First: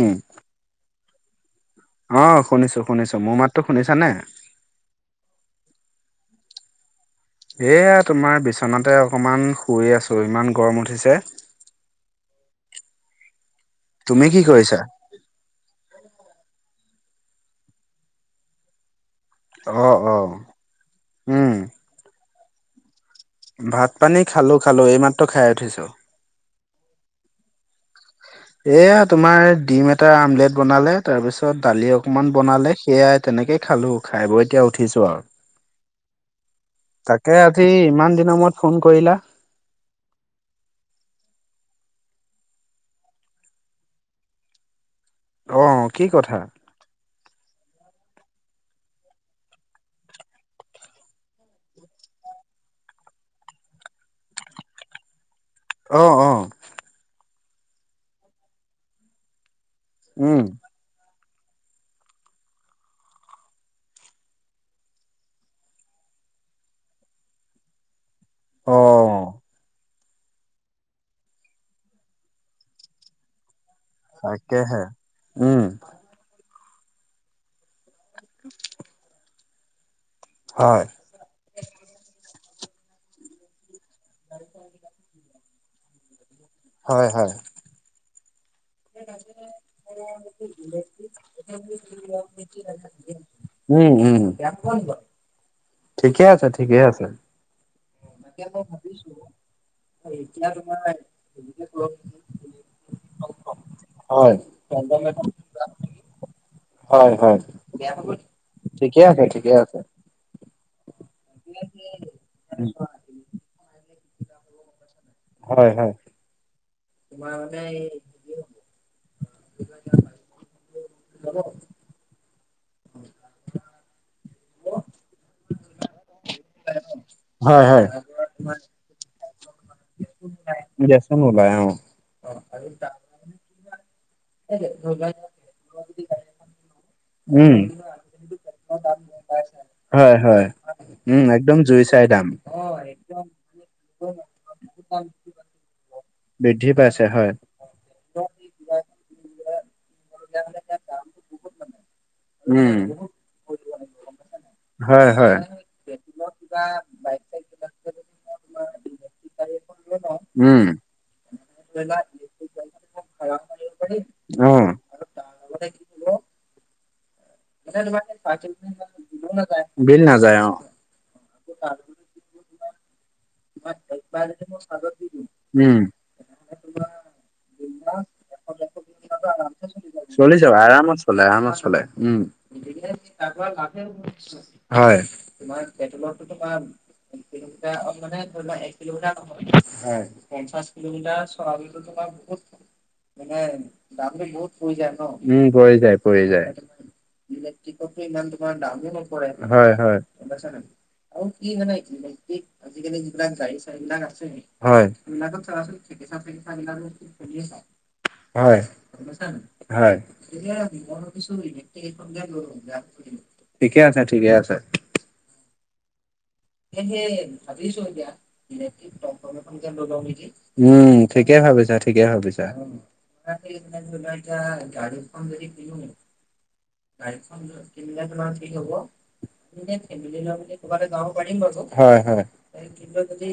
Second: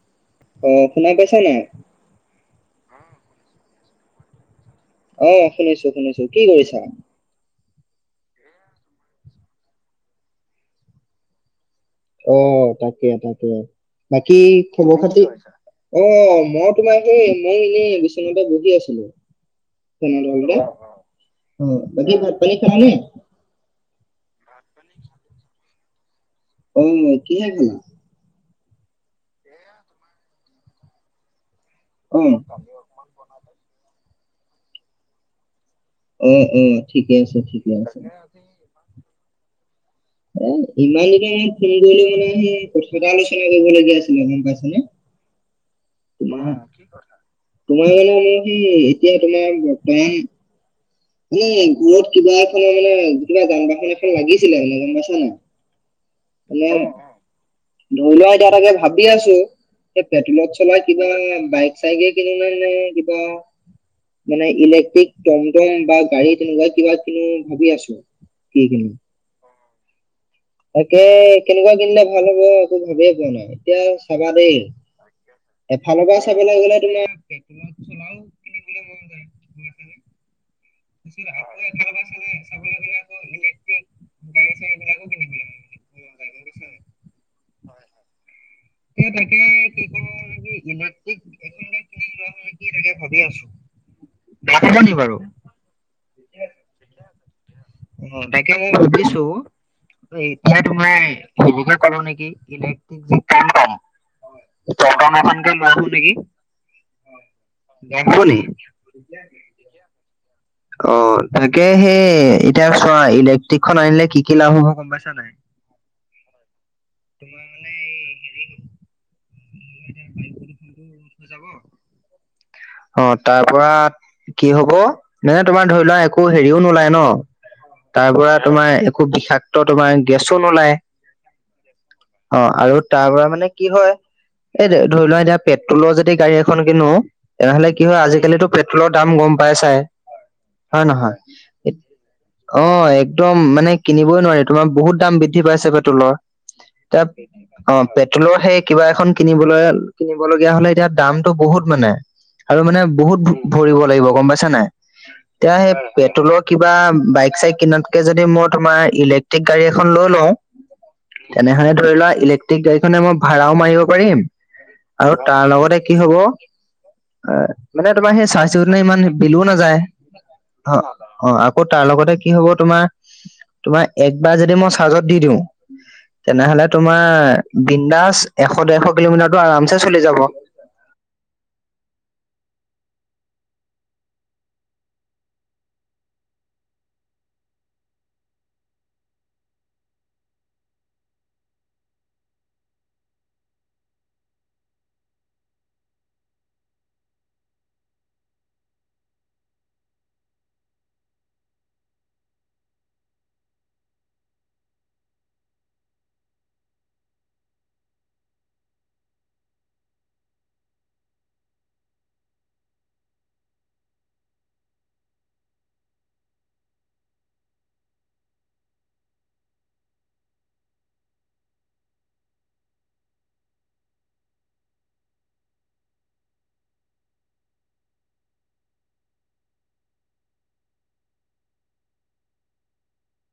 উম। অ', শুনাই পাইছা নাই? অ', শুনিছো শুনিছো, মোৰ মাততো শুনিছা নে? অ', শুনিছো শুনিছো, কি কৰিছা? এয়া তোমাৰ বিচনাতে অকমান শুইে আছো ইমান গৰম উঠিছে। অ', তাকে তাকে, তুমি বাকী কি কৰিছা? খবৰ খাতি অ', মই তোমাৰ সেই মইও এনেই বিচনাতে বহি আছিলোঁ। অ' অ' উম, [unintelligible] বাকী ভাত পানী খালি নে? ভাত পানী খালো খালো, এইমাত্ৰ খাই উঠিছো। অহ কিহেৰে খালা? এয়া তোমাৰ ডিম এটা আমলেট বনালে, তাৰপিছত দালি অ অকমান বনালে সেয়াই তেনেকেই খালোঁ, খাই বৈ এতিয়া উঠিছোঁ আৰু। অ অ ঠিকে তাকে, আছে আজি ঠিকে আছে ইমান তাকে আজি দিনৰ মূৰত ফোন কৰিলা! এ, ইমান দিনৰ মূৰত ফোন কৰিলোঁ মানে সেই কথা এটা আলোচনা কৰিবলগীয়া আছিলে গম পাইছানে! অ'। কি কথা? তোমাৰ কি কথা? তোমাৰ মানে মোৰ সি এতিয়া তোমাৰ বৰ্তমান মানে ঘৰত কিবা এখনৰ মানে কিবা যান বাহন এখন লাগিছিলে মানে গম পাইছা নাই! অ', অ'। মানে ধৰি লোৱা, এতিয়া তাকে ভাবি আছোঁ এই উম, পেট্ৰলত চলাই কিবা বাইক চাইকে কিনো নে, কিবা মানে ইলেক্ট্ৰিক টমটম বা গাড়ী তেনেকুৱাই কিবা কিনো, ভাবি আছোঁ কি কিনো! অ' তাকে, কেনেকুৱা কিনিলে ভাল হ'ব একো ভাবিয়ে পোৱা নাই। এতিয়া চাবা দেই তাকেহে। উম, এফালৰ পৰা চাবলৈ গ'লে তোমাৰ পেট্ৰলত চলা [inaudible] [inaudible] হয়। [inaudible] ইলেক্ট্ৰিক গাড়ী চাড়ী বিলাকো কিনিবলৈ মন গৈছে হয়, হয়। [inaudible] এ তাকে কি কৰো নেকি ইলেক্ট্ৰিক এখন গাড়ী কিনি লোৱা হয় নেকি তাকে ভাবি আছো। উম, উম। বেয়া পাবা নি বাৰু? ঠিকে আছে, ঠিকে আছে। অ', তাকে মই ভাবিছোঁ এতিয়া তুমি [unintelligible] ক'লো নেকি, ইলেক্ট্ৰিক যি কাম হয় [unintelligible] টমটম এখনকে লৈ আনো নেকি? হয়, হয়, বেয়া হ'ব নি? ঠিকে আছে, ঠিকে আছে। অ', তাকে সেই এতিয়া চোৱা ইলেক্ট্ৰিকখন আনিলে কি, কি লাভ হ'ব গম পাইছা নাই! হয়, হয়। তোমাৰ মানে এই হেৰি হ'ব বায়ু [inaudible] অ', তাৰ পৰা কি হ'ব, এ, তোমাৰ ধৰি লোৱা একো হেৰিও নোলায় ন, হয় হয়। তাৰ পৰা তোমাৰ একো বিষাক ক্ত তোমাৰ গেছো নোলায়! গেছন ওলাই অ। অ', আৰু তাৰ পৰা মানে কি হয়, এই ধৰি লোৱা এতিয়া পেট্ৰলৰ যদি গাড়ী এখন কিনো, উম। তেনেহ'লে কি হয়, আজিকালিতো পেট্ৰলৰ দাম গম পাইছাই! হয় হয়, উম, এককদম জুই চাই দাম। অ', একদম মানে কিনিবই নোৱাৰি, তোমাৰ বহুত দাম বৃদ্ধি পাইছে পেট্ৰলৰ। বৃদ্ধি এতিয়া পাইছে হয়। অ', পেট্ৰলৰ সেই কিবা এখন কিনিবলৈ, কিনিবলগীয়া হ'লে এতিয়া দামতটো বহুত মানে! আৰু উম মানে বহুত ভৰিব লাগিব গম পাইছা নাই? হয় হয়। এতিয়া, সেই পেট্ৰলৰ কিবা বাইক চাইক কিনাতকে যদি মই তোমাৰ ইলেক টিক গাড়ী এখন লৈ লওঁ উম তেনেহ'লে ধৰি লোৱা, ইলেক্ট্ৰিক গাড়ীখনে মই ভাড়াও মাৰিব পাৰিম অ আৰু তাৰ লগতে কি হ'ব অ', মানে তোমাৰ সেই চাৰ্জ দিওঁতে ইমান বিলও নাযায় বিল নাযায় অ'। অ', আকৌ তাৰ লগতে কি হ'ব তোমাৰ, তোমাৰ একবাৰ যদি মই চাৰ্জত দি দিওঁ উম। তেনেহ'লে তোমাৰ বিন্দাস এশ দেৰশ কিলোমিটাৰটো আৰামছে চলি যাব। আৰামত লে আমাৰ চ'লে উম। হয়, তোমাৰ পেট্ৰলটো তোমাৰ কিলোমিটাৰত [unintelligible] [inaudible] মানে দামটো বহুত পৰি যায় ন, উম, পৰি যায় পৰি যায়। ইলেক্ট্ৰিকৰতো ইমান তোমাৰ দামো নপৰে, হয় হয়। গম পাইছা নাই? আৰু কি মানে ইলেক্ট্ৰিক আজিকালি এইবিলাক গাড়ী চাৰিবিলাক আছে, হয়। এইবিলাকত চাবাচোন চিকিচা চিকিচাবিলাক শুনি আছা? হয়। গম পাইছা নাই? হয়। এনে মই ভাবিছোঁ ইলেক্ট্ৰিক ঠিকে আছে, ঠিকে আছে। এ, হে, ভবিছোঁ দয়া টমটম এখনকে লৈ লওঁ নেকি। উম, ঠিকেই ভাবিছা, ঠিকেই ভাবিছা। তাকে এতিয়া ধৰি লোৱা এতিয়া গাড়ীখন যদি কিনো গাড়ীখন কিনিলে তোমাৰ কি হ'ব এনে ফেমিলিৰ লগত ক'ৰবাত যাব পাৰিম বাৰু, হয় হয়। এ, কিবা যদি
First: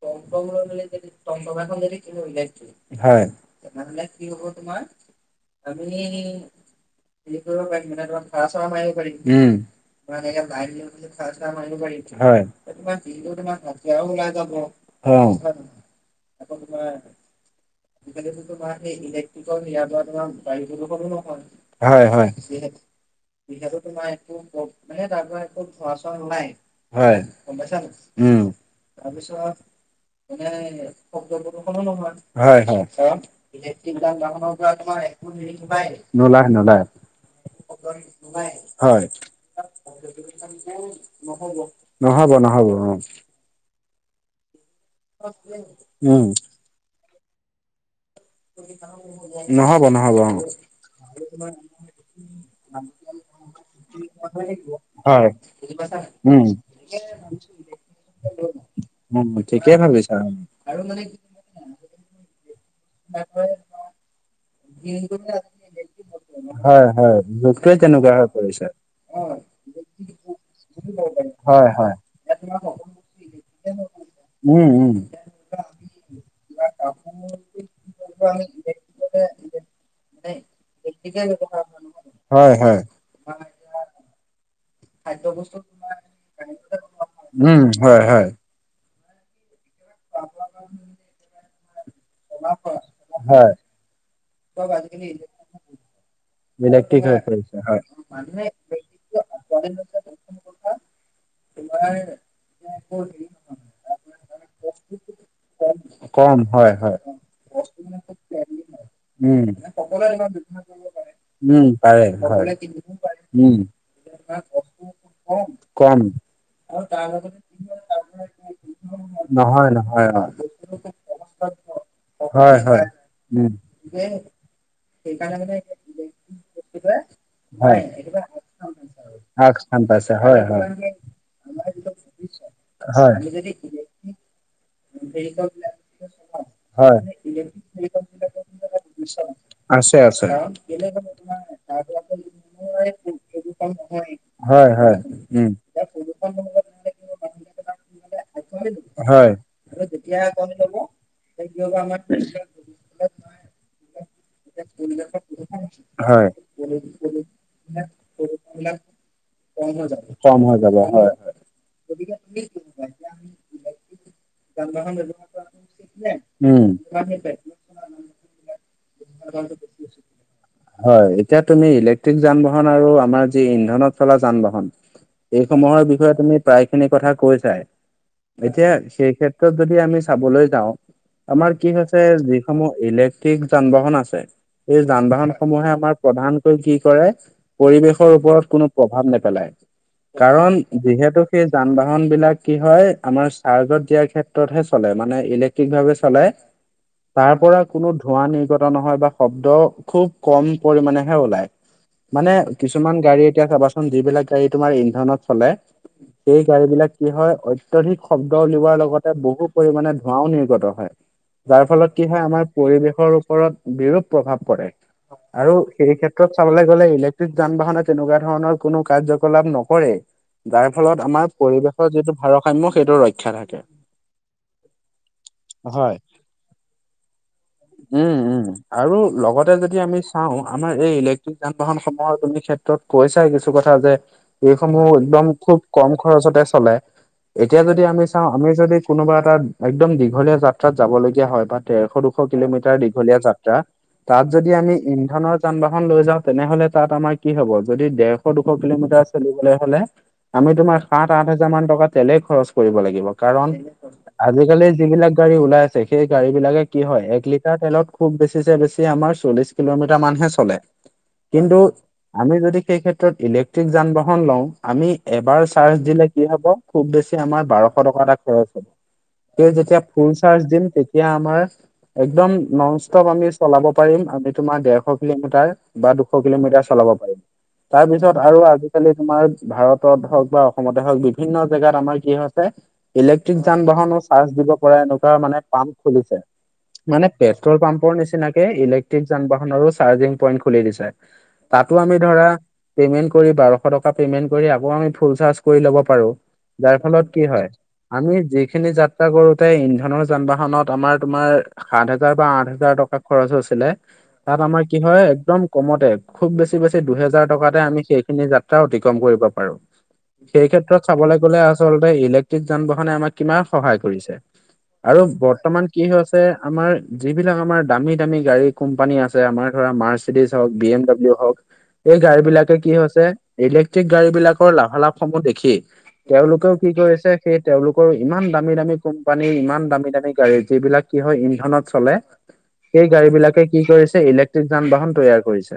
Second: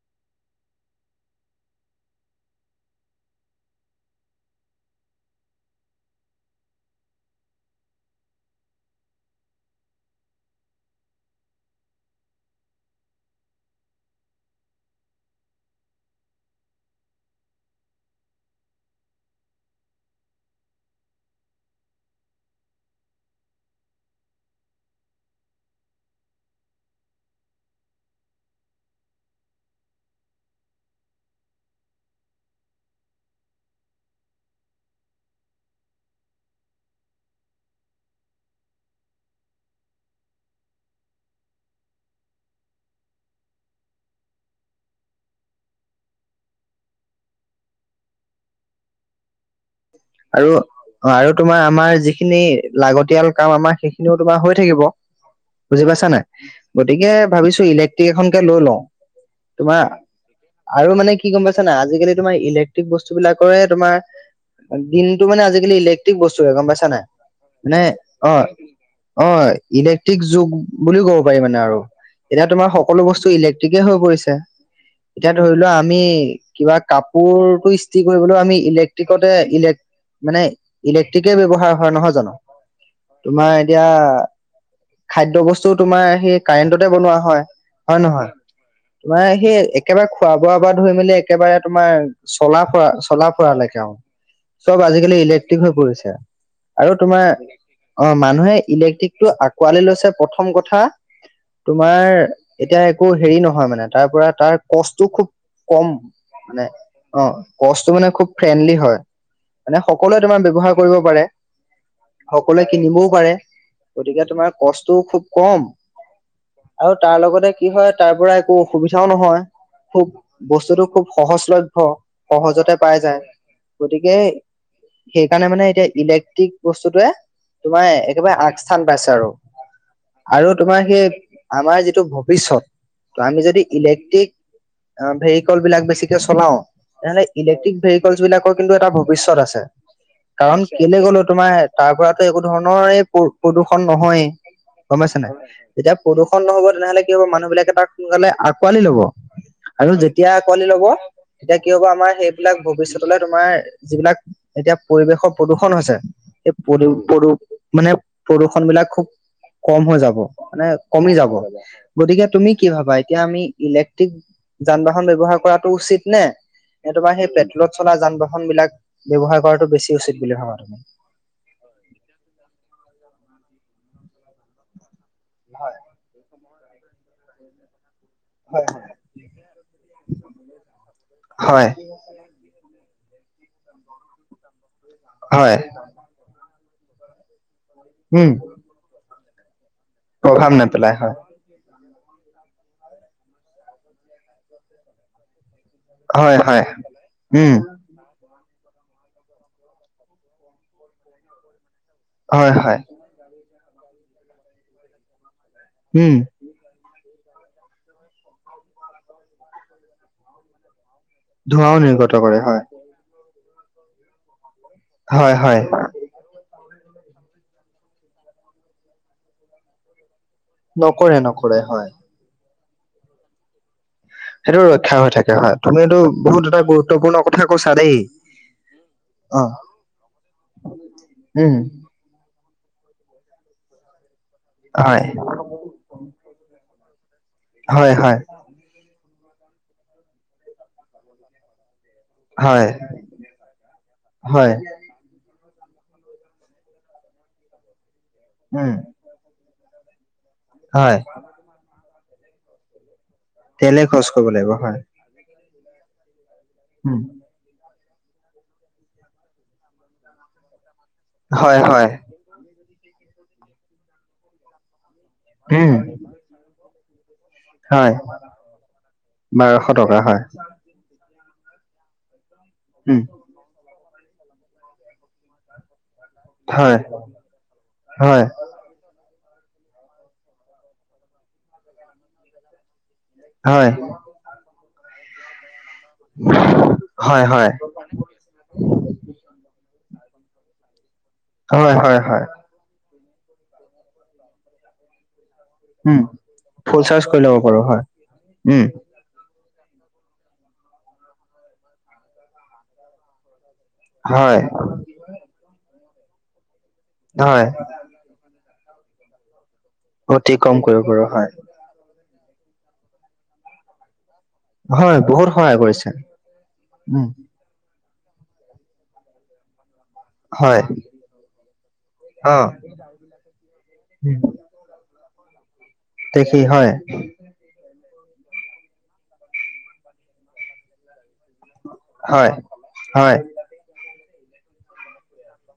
টমটম লৈ ল'লে, এতিয়া যদি টমটম এখন কিনো ইলেক্ট্ৰিক হয়। তেনেহ'লে কি হ'ব তোমাৰ আমি হেৰি কৰিব পাৰিম মানে তোমাৰ ভাড়া চাৰা মাৰিব পাৰিম, উম, বা এনেকে লাইন লৈ ভাড়া চাৰা মাৰিব পাৰিম, হয়, বা দিনটোৰ তোমাৰ খচৰাও উলাই যাব। হয়, পিছত নাজানিলে শিকালেতো তোমাৰ সেই ইলেক্ট্ৰিকৰ হেয়াৰপৰা তোমাৰ গাড়ী প্ৰদূষণো নহয়। হয় হয়। যিহে যিহেতু তোমাৰ একো মানে তাৰপৰা একো ধোঁৱা চোৱা নোলায় হয়, গম পাইছা নাই? উম। তাৰপিছত মানে শব্দ প্ৰদূষনো নহয়। হয়, হয়। ইলেক্ট্ৰিক যান বাহনৰপৰা তোমাৰ একো নিৰিখিপাই, নোলাই। নোলায়, হয়। নহ'ব, নহ'ব অ'। উম। নহ'ব নহ'ব অ'। আৰু অ' আৰু তোমাৰ আমাৰ যিখিনি লাগতিয়াল কাম আমাৰ সেইখিনিও তোমাৰ হৈ থাকিব। হয় বুজি পাইছা নাই? উম গতিকে ভাবিছোঁ ইলেক্ট্ৰিক এখনকে লৈ লওঁ। উম, ঠিকেই ভাবিছা। আৰু মানে কি আছে নাই, আজিকালি তোমাৰ ইলেক্ট্ৰিক বস্তুবিলাকৰে তোমাৰ দিনটো মানে আজিকালি ইলেক্ট্ৰিক বস্তু পাবা গম হয় পাইছা নাই? হয় যুগটোৱে মানে, তেনেকুৱা হৈ পৰিছে অ'। অ' ইলেক্ট্ৰিক যুগ বুলিও ক'ব পাৰি মানে হয় আৰু। হয় এতিয়া তোমাৰ সকলো বস্তু ইলেক্ট্ৰিকে হৈ পৰিছে। উম উম এতিয়া ধৰি লোৱা আমি কিবা কাপোৰটো ইস্ত্ৰি কৰিবলৈ আমি ইলেক্ট্ৰিকতে ইলেক মানে ইলেক্ট্ৰিকে ব্যৱহাৰ হয় নহয় জানো? হয় হয় তোমাৰ এতিয়া খাদ্য বস্তুও তোমাৰ সেই কাৰেন্টতে বনোৱা হয়, হয় নহয়? তোমাৰ সেই একেবাৰে খোৱা বোৱাৰপৰা ধৰি মেলি একেবাৰে তোমাৰ চলা ফৰা, চলা হয় ফৰালৈকে চব আজিকালি ইলেক্ট্ৰিক হৈ পৰিছে। আৰু ইলেক্ট্ৰিক হৈ তোমাৰ পৰিছে হয় অ' মানুহে ইলেক্ট্ৰিকটো আকোৱালি লৈছে প্ৰথম কথা তোমাৰ এতিয়া একো হেৰি নহয় মানে তাৰপৰা তাৰ কচটো খুব কম, মানে হয় হয়। অ' কচটো মানে খুব ফ্ৰেণ্ডলি হয়। উম মানে সকলোৱে তোমাৰ ব্যৱহাৰ কৰিব পাৰে, উম পাৰে হয় সকলোৱে কিনিবও পাৰে। উম গতিকে তোমাৰ কষ্টও খুব কম। আৰু তাৰ লগতে কি হয় তাৰপৰা একো অসুবিধাও নহয়, নহয় খুব অ বস্তুটো খুব সহজলভ্য। হয় সহজতে হয় পাই যায় উম গতিকে সেইকাৰণে মানে এতিয়া ইলেক্ট্ৰিক বস্তুটোয়ে হয় তোমাৰ একেবাৰে আগস্থান পাইছে আৰু, আগ স্থান পাইছে হয় আৰু হয় তোমাৰ সেই আমাৰ যিটো ভৱিষ্যত ত' আমি যদি হয় ইলেক্ট্ৰিক ভেহিকলবিলাক বেছিকে চলাও হয়। তেনেহ'লে ইলেক্ট্ৰিক ভেহিকলছবিলাকত কিন্তু এটা ভৱিষ্যত আছে কাৰণ কেলে ক'লোঁ তোমাৰ তাৰ পৰাতো একো ধৰণৰ এই পো প্ৰদূষণ নহয়েই। হয় হয় গ'ম পাইছা নাই উম যেতিয়া প্ৰদূষণ নহ'ব তেনেহলে কি হ'ব মানুহ বিলাকে তাক সোনকালে আঁকোৱালি ল'ব। হয় আৰু যেতিয়া আঁকোৱালি ল'ব তেতিয়া কি হ'ব আমাৰ সেইবিলাক ভৱিষ্যতলৈ তোমাৰ যিবিলাক এতিয়া পৰিৱেশৰ প্ৰদূষণ হৈছে, হয় এই মানে পদূ পূদ প্ৰদূষণ বিলাক খুব কম হৈ যাব কম হৈ মানে যাব কমি হয়। যাব। গতিকে তুমি কি ভাবা? এতিয়া আমি ইলেক্ট্ৰিক যান বাহন ব্যৱহাৰ কৰাটো উচিত নে? ক সেইট [unintelligible] লা যান বাহন বিলাক ব্যৱহাৰ কৰাটো বেছি উচিত বুলি ভাবা তুমি। হয় এতিয়া তুমি ইলেক্ট্ৰিক যান বাহন আৰু আমাৰ যি ইন্ধনত চলা যান বাহন এইসমূহৰ বিষয়ে তুমি প্ৰায় খিনি কথা কৈছাই। এতিয়া সেই ক্ষেত্ৰত যদি আমি চাবলৈ যাওঁ আমাৰ কি হয় হৈছে সমূহ ইলেক্ট্ৰিক যান বাহন আছে এই যান বাহন হয় সমূহে আমাৰ প্ৰধানকৈ কি কৰে পৰিৱেশৰ উম ওপৰত কোনো প্ৰভাৱ নেপেলায়। প্ৰভাৱ কাৰণ নেপেলাই হয় যিহেতু সেই যান বাহন বিলাক কি হয় আমাৰ চাৰ্জত দিয়াৰ ক্ষেত্ৰত হে চলে মানে ইলে ঠিকভাৱে চলায়। হয় হয় তাৰ উম পৰা কোনো ধোঁৱা নিৰ্গত নহয় বা শব্দ খুব কম পৰিমমানেহে ওলায়। মানে হয় হয় কিছুমান গাড়ী এতিয়া চাবাচোন যিবিলাক গাড়ী তোমাৰ ইন্ধনত চলে। উম। এই গাড়ী বিলাক কি হয় অত্যাধিক শব্দ উলিওৱাৰ লগতে বহু পৰিমামানে ধোঁৱাও নিৰ্গত হয়। যাৰ ধোৱাও ফলত কি নিৰ্গত কৰে আমাৰ হয় পৰিৱেশৰ ওপৰত বিৰূপ প্ৰভাৱ পৰে হয় আৰু হয় এই ক্ষেত্ৰত চাব গলে ইলেক্ট্ৰিক যান বাহনে তেনেকুৱা ধৰণৰ কোনো কাৰ্যকলাপ নকৰে। যাৰ ফলত নকৰে আমাৰ নকৰে পৰিৱেশৰ হয় যিটো ভাৰসাম্য সেইটো ৰক্ষা থাকে। সেইটো ৰক্ষা হৈ থাকে হয় তুমিটো বহুত এটা গুৰুত্বপূৰ্ণ কথা কৈছা দেই উম, উম আৰু অ লগতে যদি আমি চাওঁ আমাৰ এই ইলেক্ট্ৰিক যান উম বাহনসমূহৰ তুমি তো কৈছাই কিছু কথা যে এইসমূহ হয় একদম খুব কম খৰচতে চলে এতিয়া যদি হয় আমি হয় চাওঁ আমি যদি কোনোবা এটা একদম দীঘলীয়া যাত্ৰাত যাব লগগীয়া হয় বা ডেৰশ দুখ হয় কিলোমিটাৰ দীঘলীয়া যাত্ৰা তাত যদি হয় আমি ইন্ধনৰ যান বাহন লৈ যাওঁ তেনেহ'লে তাত আমাৰ কি হব যদি ডেৰশ দুশ উম কিলোমিটাৰ চলিবলৈ হ'লে আমি তোমাৰ হয় সাত আঠ হাজাৰ মান টকা তেলেই খৰচ কৰিব লাগিব। কাৰণ তেলে খৰচ কৰিব লাগিব আজিকালি হয় যিবিলাক গাড়ী ওলাই আছে সেই গাড়ী বিলাকে কি উম হয় এক লিটাৰ তেলত খুব বেছিছে বেছি আমাৰ চল্লিশ কিলোমিটাৰ মানহে চলে কিন্তু হয় হয় আমি যদি সেই ক্ষেত্ৰত ইলেক্ট্ৰিক যান বাহন লও আমি এবাৰ উম চাৰ্জ দিলে কি হ'ব খুব বেছি আমাৰ বাৰ হয় টকা এটা খৰছ হ'ব বাৰশ যেতিয়া টকা ফুল হয় চাৰ্জ দিম এতিয়া আমাৰ একদম নন উম ষ্টপ আমি চলাব পাৰিম আমি তোমাৰ দেৰশ কিলোমিটাৰ বা দুশ কিলোমিটাৰ হয় চলাব পাৰিম তাৰ পিছত হয় আৰু আজি আ তোমাৰ ভাৰতত হওঁক বা অসমতে হওঁক বিভিন্ন জেগাত আমাৰ কি হৈছে ইলেক্ট্ৰিক যান হয় বাহন চাৰ্জ দিব পৰা এনেকুৱা মানে পাম্প খুলিছে মানে হয় হয় পেট্ৰল পাম্প ৰ নিচিনাকে ইলেক্ট্ৰিক যান বাহনৰো চাৰ্জিং পইন্ট খুলি দিছে তাতো হয় আমি হয় হয় ধৰা পেমেণ্ট কৰি বাৰশ টকা পেমেণ্ট কৰি আকৌ আমি ফুল চাৰ্জ কৰি ল'ব উম পাৰো যাৰ ফুল চাৰ্জ ফলত কৰি কি ল'ব হয় পাৰো আমি উম যিখিনি যা যাএ কৰোতে ইন্ধনৰ যান বাহনত আমাৰ তোমাৰ সাত হাজাৰ বা আঠ হাজাৰ টকা খৰচ হৈছিলে হয় তাত আমাৰ কি হয় একদম কমতে খুব বেছি বেছি দুহেজাৰ হয় টকাতে আমি সেইখিনি যা অতিক্ৰম কৰিব পাৰো, অতি সেই কম কৰিব ক্ষেত্ৰত পাৰো চাবলৈ হয় গ'লে আচলতে ইলেক্ট্ৰিক যান বাহনে আমাক কিমান সহায় কৰিছে। হয় আৰু বহুত সহায় বৰ্তমান কি কৰিছে ‌হৈছে আছে আমাৰ উম, যিবিলাক আমাৰ দামী দামী গাড়ী কোম্পানী আমাৰ ধৰা মাৰ্চ দি চাওঁক হয়, বি এম ডলিউ হওঁক এই গাড়ী অ'। বিলাকে কি হৈছে ইলেক্ট্ৰিক গাড়ী বিলাক লাভা লাভসমূহ দেখি দেখি তেওঁলোকেও কি হয়, কৰিছে সেই তেওঁলোকৰ ইমান দামী, দামী কোম্পানী ইমান দামী, দামী গাড়ী যিলাক কি হয় ইন্ধনত চলে হয়, সেই গাড়ী হয়, বিলাকে কি কৰিছে ইলেক্ট্ৰিক যান বাহন তৈয়াৰ কৰিছে।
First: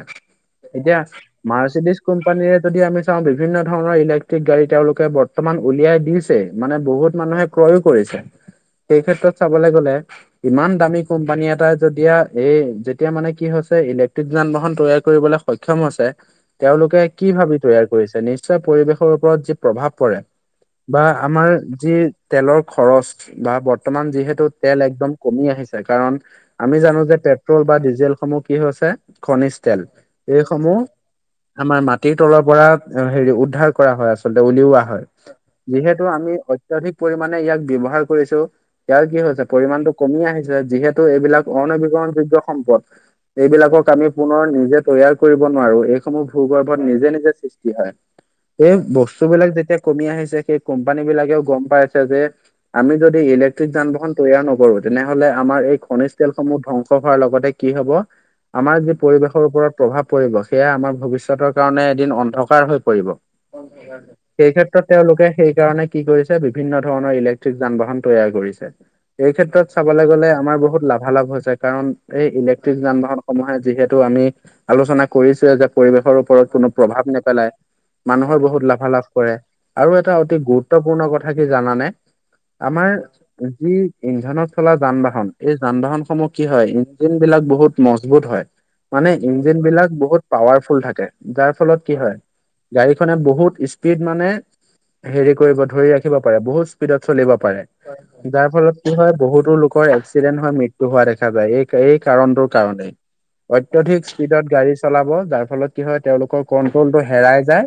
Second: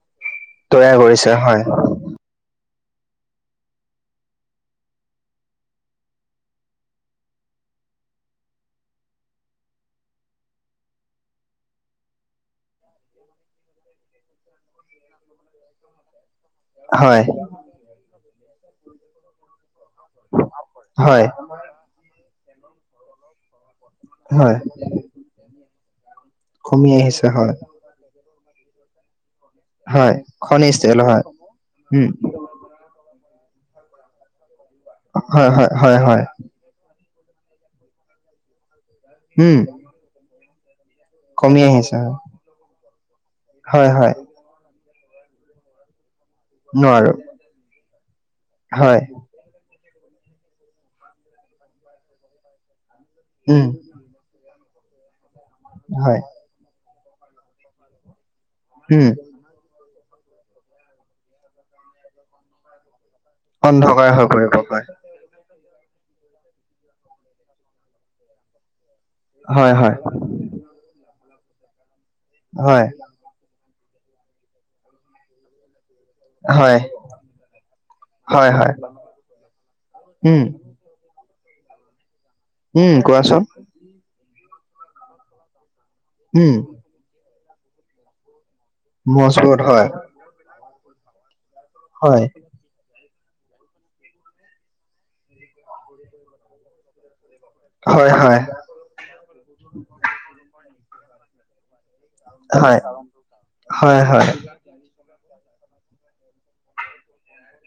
তৈয়াৰ এতিয়া কৰিছে হয়, মাৰ্চিডিছ কোম্পানীৰে যদি আমি চাওঁ বিভিন্ন ধৰণৰ ইলেক্ট্ৰিক গাড়ী তেওঁলোকে বৰ্তমান উলিয়াই দিছে মানে বহুত মানুহে ক্ৰয়ো কৰিছে। সেই ক্ষেত্ৰত চাবলৈ গ'লে ইমান দামী কোম্পানী এটাই যেতিয়া এই যেতিয়া মানে কি হৈছে ইলেক্ট্ৰিক যান বাহন তৈয়াৰ কৰিবলে সক্ষম আছে তেওঁলোকে হয়, কি ভাবি তৈয়াৰ কৰিছে নিশ্চয় পৰিৱেশৰ ওপৰত যি প্ৰভাৱ পৰে বা হয়, আমাৰ যি তেলৰ খৰচ বা বৰ্তমান যিহেতু হয়, তেল একদম কমি আহিছে কাৰণ আমি কমি জানো যে আহিছে হয়, পেট্ৰল বা ডিজেলসমূহ কি হৈছে খনিষ্ঠ তেল হয়, খনিজ এইসমূহ তেল হয়, আমাৰ উম, মাটিৰ তলৰ পৰা হেৰি উদ্ধাৰ কৰা হয় আচলতে উলিওৱা হয় হয়, হয়, যিহেতু হয়, আমি অত্যাধিক পৰিমাণে ইয়াক ব্যৱহাৰ কৰিছোঁ ইয়াৰ কি হৈছে উম, পৰিমাণটো কমি আহিছে যিহেতু এইবিলাক কমি আহিছে অণবীকৰণ হয়, যোগ্য সম্পদ এইবিলাকক হয়, আমি হয়, পুনৰ নিজে তৈয়াৰ কৰিব নোৱাৰো এইসমূহ ভূগৰ্ভত নিজে নোৱাৰো, নিজে সৃষ্টি হয় এই হয়, বস্তুবিলাক যেতিয়া ম আহিছে সেই কোম্পানী বিলাকেও গ'ম পাইছে যে আমি যদি উম, ইলেক্ট্ৰিক যান বাহন তৈয়াৰ নকৰো তেনেহলে আমাৰ এই খনিজ হয়, তেলসমূহ ধ্বংস হোৱাৰ লগতে কি হব আমাৰ যি উম, পৰিৱেশৰ ওপৰত প্ৰভাৱ পৰিব সেয়া আমাৰ ভৱিষ্যতৰ কাৰণে এদিন অন্ধকাৰ হৈ পৰিব অন্ধকাৰ হৈ সেই পৰিব ক্ষেত্ৰত হয়, তেওঁলোকে সেই কাৰণে কি কৰিছে বিভিন্ন ধৰণৰ ইলেক্ট্ৰিক যান বাহন তৈয়াৰ কৰিছে এই ক্ষেত্ৰত হয়, হয়, চাবলৈ গ'লে আমাৰ বহুত লাভালাভ হৈছে কাৰণ এই ইলেক্ট্ৰিক হয়, যান বাহন সমূহে যিহেতু আমি আলোচনা কৰিছোৱে যে পৰিবেশৰ ওপৰত কোনো হয়, প্ৰভাৱ নেপেলাই মানুহৰ হয়, বহুত হয়, লাভালাভ কৰে আৰু এটা অতি উম, গুৰুত্ব গুৰুত্বপূৰ্ণ কথা কি জানানে আমাৰ উম, কোৱাচোন, যি ইন্ধনত চলা যান বাহন এই যান বাহন সমূহ কি উম, হয় ইঞ্জিন বিলাক বহুত মজবুত হয় মানে ইঞ্জিন মজবুত হয়, বিলাক বহুত পাৱাৰফুল থাকে যাৰ ফলত কি হয়। গাড়ীখনে বহুত স্পীড মানে হেৰি কৰিব ধৰি ৰাখিব পাৰে বহুত স্পীডত চলিব হয়, হয়। ল কি হয় বহুতো লোকৰ এক্সিডেণ্ট হৈ মৃত্যু হোৱা দেখা যায় এই এই কাৰণটোৰ হয়, কাৰণে অত্যাধিক হয়, হয়। স্পীডত গাড়ী চলাব যাৰ ফলত কি হয় তেওঁলোকৰ কন্ট্ৰল টো হেৰাই যায়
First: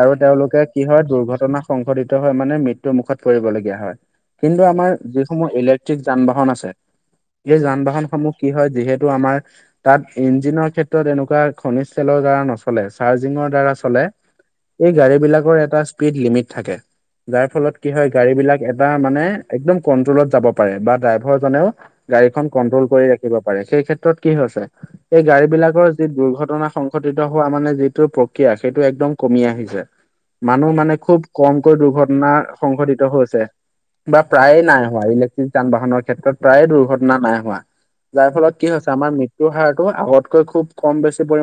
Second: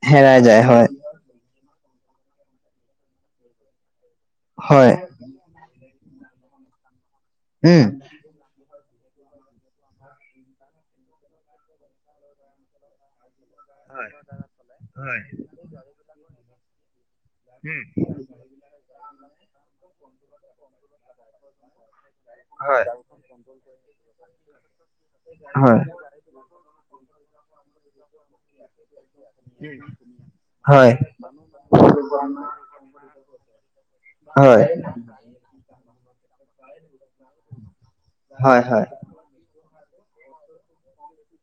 আৰু হেৰাই তেওঁলোকে যায় কি হয় দুৰ্ঘটনা সংঘটিত হৈ মানে মৃত্যু মুুখত পৰিবলগীয়া হয় কিন্তু আমাৰ হয় যিসমূহ ইলেক্ট্ৰিক যান বাহন আছে এই যান উম বাহন সমূহ কি হয় যিহেতু আমাৰ তাত ইঞ্জিনৰ ক্ষেত্ৰত এনেকুৱা খনিজ তেলৰ দ্বাৰা নচলে চাৰ্জিংৰ দ্বাৰা গাড়ী বিলাক এটা স্পীদ লিম্মট থাকে যাৰ ফলত কি হয় গাড়ী বিলাক এটা মানে একদম কন্ট্ৰলত যাব পাৰে বা ড্ৰাইভাৰ জনেও গাড়ীখন কন্ট্ৰল কৰি ৰাখিব পাৰে সেই ক্ষেত্ৰত কি হৈছে এই গাড়ী হয় বিলাকৰ যি দুৰ্ঘটনা সংঘটিত হোৱা মানে যিটো প্ৰক্ৰিয়া সেইটো একদম কমি আহিছে মানুহ হয় মানে খুব কমকৈ দুৰ্ঘটনা সংঘটিত হৈছে। বা প্ৰায়ে হয় নাই হোৱা ইলেক্ট্ৰিক যান বাহনৰ ক্ষেত্ৰত প্ৰায়ে দুৰ্ঘটনা নাই হোৱা। যাৰ ফলত হয় কি হয় হৈছে আমাৰ মৃত্যুৰ হাৰটো আগতকৈ খুব কম বেছি পৰিমাণে